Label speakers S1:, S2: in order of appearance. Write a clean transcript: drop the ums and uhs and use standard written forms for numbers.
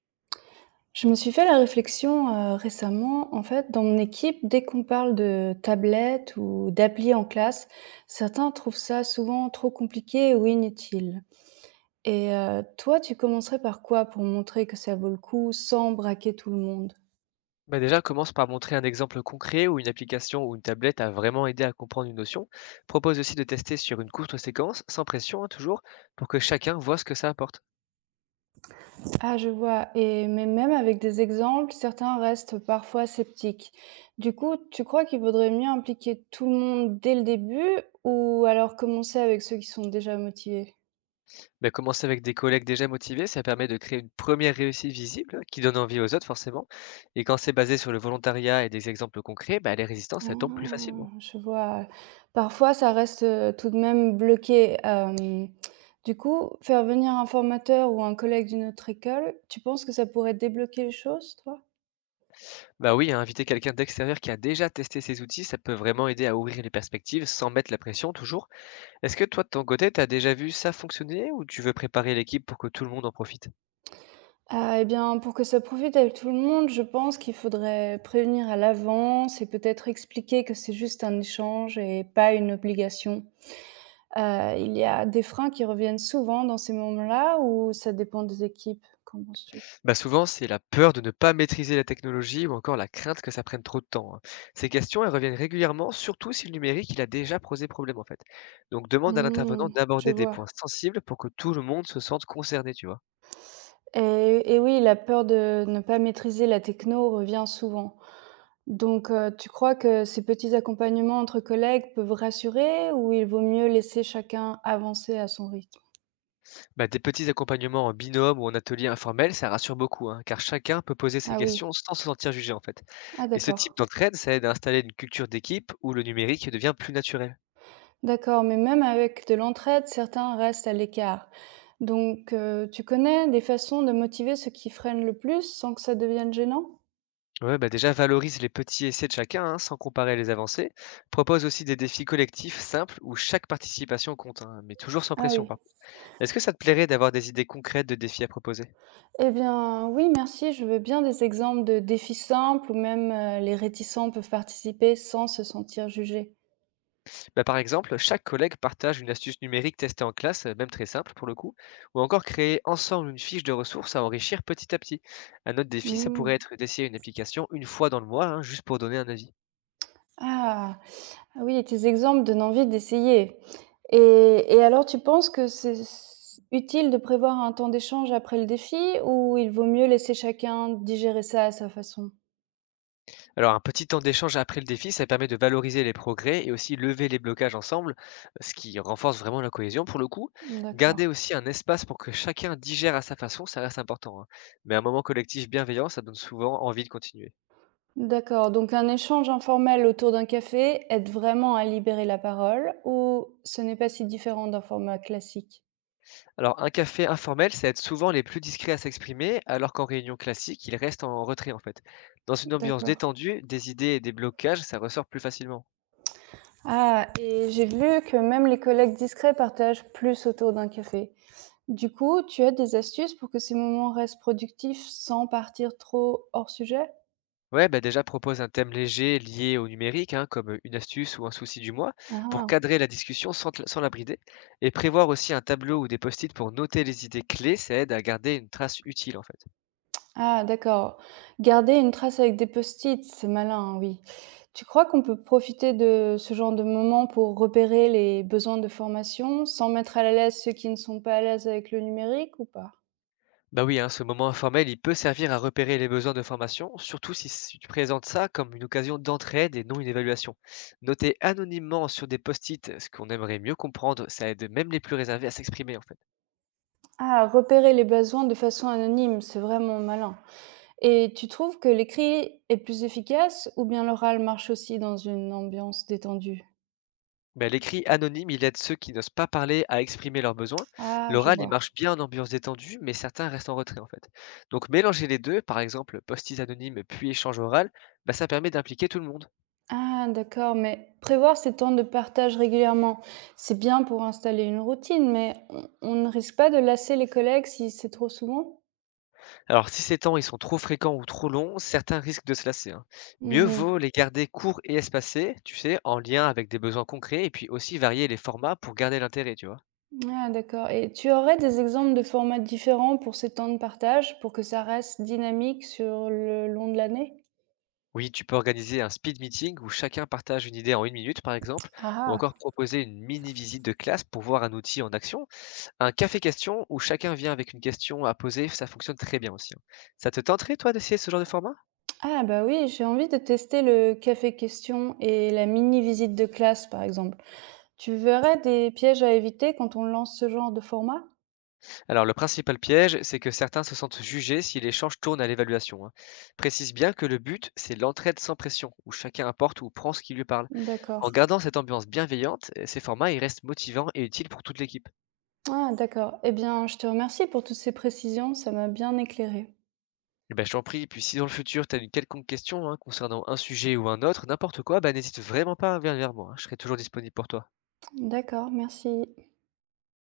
S1: Je me suis fait la réflexion, récemment, en fait, dans mon équipe, dès qu'on parle de tablettes ou d'applis en classe, certains trouvent ça souvent trop compliqué ou inutile. Et toi, tu commencerais par quoi pour montrer que ça vaut le coup sans braquer tout le monde?
S2: Bah, déjà, commence par montrer un exemple concret où une application ou une tablette a vraiment aidé à comprendre une notion. Propose aussi de tester sur une courte séquence, sans pression, hein, toujours, pour que chacun voit ce que ça apporte.
S1: Ah, je vois et mais même avec des exemples, certains restent parfois sceptiques. Du coup, tu crois qu'il vaudrait mieux impliquer tout le monde dès le début ou alors commencer avec ceux qui sont déjà motivés?
S2: Mais commencer avec des collègues déjà motivés, ça permet de créer une première réussite visible hein, qui donne envie aux autres, forcément. Et quand c'est basé sur le volontariat et des exemples concrets, bah, les résistances,
S1: Ah,
S2: elles tombent plus facilement.
S1: je vois. Parfois, ça reste, tout de même bloqué. Du coup, faire venir un formateur ou un collègue d'une autre école, tu penses que ça pourrait débloquer les choses, toi?
S2: Bah oui, hein, inviter quelqu'un d'extérieur qui a déjà testé ces outils, ça peut vraiment aider à ouvrir les perspectives sans mettre la pression, toujours. Est-ce que toi, de ton côté, t'as déjà vu ça fonctionner ou tu veux préparer l'équipe pour que tout le monde en profite?
S1: Ah et bien, pour que ça profite à tout le monde, je pense qu'il faudrait prévenir à l'avance et peut-être expliquer que c'est juste un échange et pas une obligation. Il y a des freins qui reviennent souvent dans ces moments-là ou ça dépend des équipes? Qu'en penses-tu?
S2: Bah souvent, c'est la peur de ne pas maîtriser la technologie ou encore la crainte que ça prenne trop de temps, hein. Ces questions, elles reviennent régulièrement, surtout si le numérique, il a déjà posé problème en fait. Donc demande à l'intervenant
S1: Mmh, je
S2: d'aborder des
S1: vois
S2: points sensibles pour que tout le monde se sente concerné, tu vois.
S1: et oui, la peur de ne pas maîtriser la techno revient souvent. Donc tu crois que ces petits accompagnements entre collègues peuvent rassurer ou il vaut mieux laisser chacun avancer à son rythme?
S2: Bah, des petits accompagnements en binôme ou en atelier informel, ça rassure beaucoup, hein, car chacun peut poser ses
S1: Ah oui,
S2: questions sans se sentir jugé en fait.
S1: ah
S2: Et ce type
S1: d'accord.
S2: d'entraide, ça aide à installer une culture d'équipe où le numérique devient plus naturel.
S1: D'accord, mais même avec de l'entraide, certains restent à l'écart. Donc tu connais des façons de motiver ceux qui freinent le plus sans que ça devienne gênant?
S2: Ouais, bah déjà valorise les petits essais de chacun, hein, sans comparer les avancées. Propose aussi des défis collectifs simples où chaque participation compte, hein, mais toujours sans
S1: Ah
S2: pression
S1: oui.
S2: par contre. Est-ce que ça te plairait d'avoir des idées concrètes de défis à proposer?
S1: Eh bien, oui, merci. Je veux bien des exemples de défis simples où même les réticents peuvent participer sans se sentir jugés.
S2: Bah, par exemple, chaque collègue partage une astuce numérique testée en classe, même très simple pour le coup, ou encore créer ensemble une fiche de ressources à enrichir petit à petit. Un autre défi, ça
S1: Hmm.
S2: pourrait être d'essayer une application une fois dans le mois, hein, juste pour donner un avis.
S1: Ah, ah oui, et tes exemples donnent envie d'essayer. Et alors, tu penses que utile de prévoir un temps d'échange après le défi ou il vaut mieux laisser chacun digérer ça à sa façon?
S2: Alors, un petit temps d'échange après le défi, ça permet de valoriser les progrès et aussi lever les blocages ensemble, ce qui renforce vraiment la cohésion pour le coup. Garder
S1: D'accord.
S2: aussi un espace pour que chacun digère à sa façon, ça reste important, hein. Mais un moment collectif bienveillant, ça donne souvent envie de continuer.
S1: D'accord. Donc, un échange informel autour d'un café aide vraiment à libérer la parole ou ce n'est pas si différent d'un format classique?
S2: Alors, un café informel, ça aide souvent les plus discrets à s'exprimer, alors qu'en réunion classique, ils restent en retrait en fait. Dans une ambiance
S1: D'accord.
S2: détendue, des idées et des blocages, ça ressort plus facilement.
S1: Ah, et j'ai vu que même les collègues discrets partagent plus autour d'un café. Du coup, tu as des astuces pour que ces moments restent productifs sans partir trop hors sujet?
S2: Ouais, bah déjà propose un thème léger lié au numérique, hein, comme une astuce ou un souci du mois, pour
S1: Ah,
S2: cadrer la discussion sans, sans la brider. Et prévoir aussi un tableau ou des post-it pour noter les idées clés, ça aide à garder une trace utile en fait.
S1: ah, d'accord. Garder une trace avec des post-it, c'est malin, hein, oui. Tu crois qu'on peut profiter de ce genre de moment pour repérer les besoins de formation sans mettre à l'aise ceux qui ne sont pas à l'aise avec le numérique ou pas?
S2: Bah oui, hein, ce moment informel, il peut servir à repérer les besoins de formation, surtout si tu présentes ça comme une occasion d'entraide et non une évaluation. Noter anonymement sur des post-it ce qu'on aimerait mieux comprendre, ça aide même les plus réservés à s'exprimer en fait.
S1: Ah, repérer les besoins de façon anonyme, c'est vraiment malin. Et tu trouves que l'écrit est plus efficace ou bien l'oral marche aussi dans une ambiance détendue?
S2: Bah, l'écrit anonyme, il aide ceux qui n'osent pas parler à exprimer leurs besoins.
S1: Ah, je
S2: L'oral, il
S1: vois.
S2: marche bien en ambiance détendue, mais certains restent en retrait en fait. Donc mélanger les deux, par exemple post-it anonyme puis échange oral, bah, ça permet d'impliquer tout le monde.
S1: Ah, d'accord, mais prévoir ces temps de partage régulièrement, c'est bien pour installer une routine, mais on ne risque pas de lasser les collègues si c'est trop souvent?
S2: Alors si ces temps ils sont trop fréquents ou trop longs, certains risquent de se lasser, hein. Mieux
S1: Mmh.
S2: vaut les garder courts et espacés, tu sais, en lien avec des besoins concrets, et puis aussi varier les formats pour garder l'intérêt, tu vois.
S1: Ah, d'accord et tu aurais des exemples de formats différents pour ces temps de partage, pour que ça reste dynamique sur le long de l'année?
S2: Oui, tu peux organiser un speed meeting où chacun partage une idée en 1 minute, par exemple,
S1: Ah
S2: ou encore
S1: ah.
S2: proposer une mini-visite de classe pour voir un outil en action. Un café question où chacun vient avec une question à poser, ça fonctionne très bien aussi, hein. Ça te tenterait, toi, d'essayer ce genre de format?
S1: Ah bah oui, j'ai envie de tester le café question et la mini visite de classe, par exemple. Tu verrais des pièges à éviter quand on lance ce genre de format?
S2: Alors, le principal piège, c'est que certains se sentent jugés si l'échange tourne à l'évaluation, hein. Précise bien que le but, c'est l'entraide sans pression, où chacun apporte ou prend ce qui lui parle.
S1: D'accord.
S2: En gardant cette ambiance bienveillante, eh, ces formats, ils restent motivants et utiles pour toute l'équipe.
S1: Ah d'accord. Eh bien, je te remercie pour toutes ces précisions, ça m'a bien éclairé.
S2: Eh ben, je t'en prie. Puis si dans le futur, tu as une quelconque question hein, concernant un sujet ou un autre, n'importe quoi, bah, n'hésite vraiment pas à venir vers moi, hein. Je serai toujours disponible pour toi.
S1: D'accord, merci.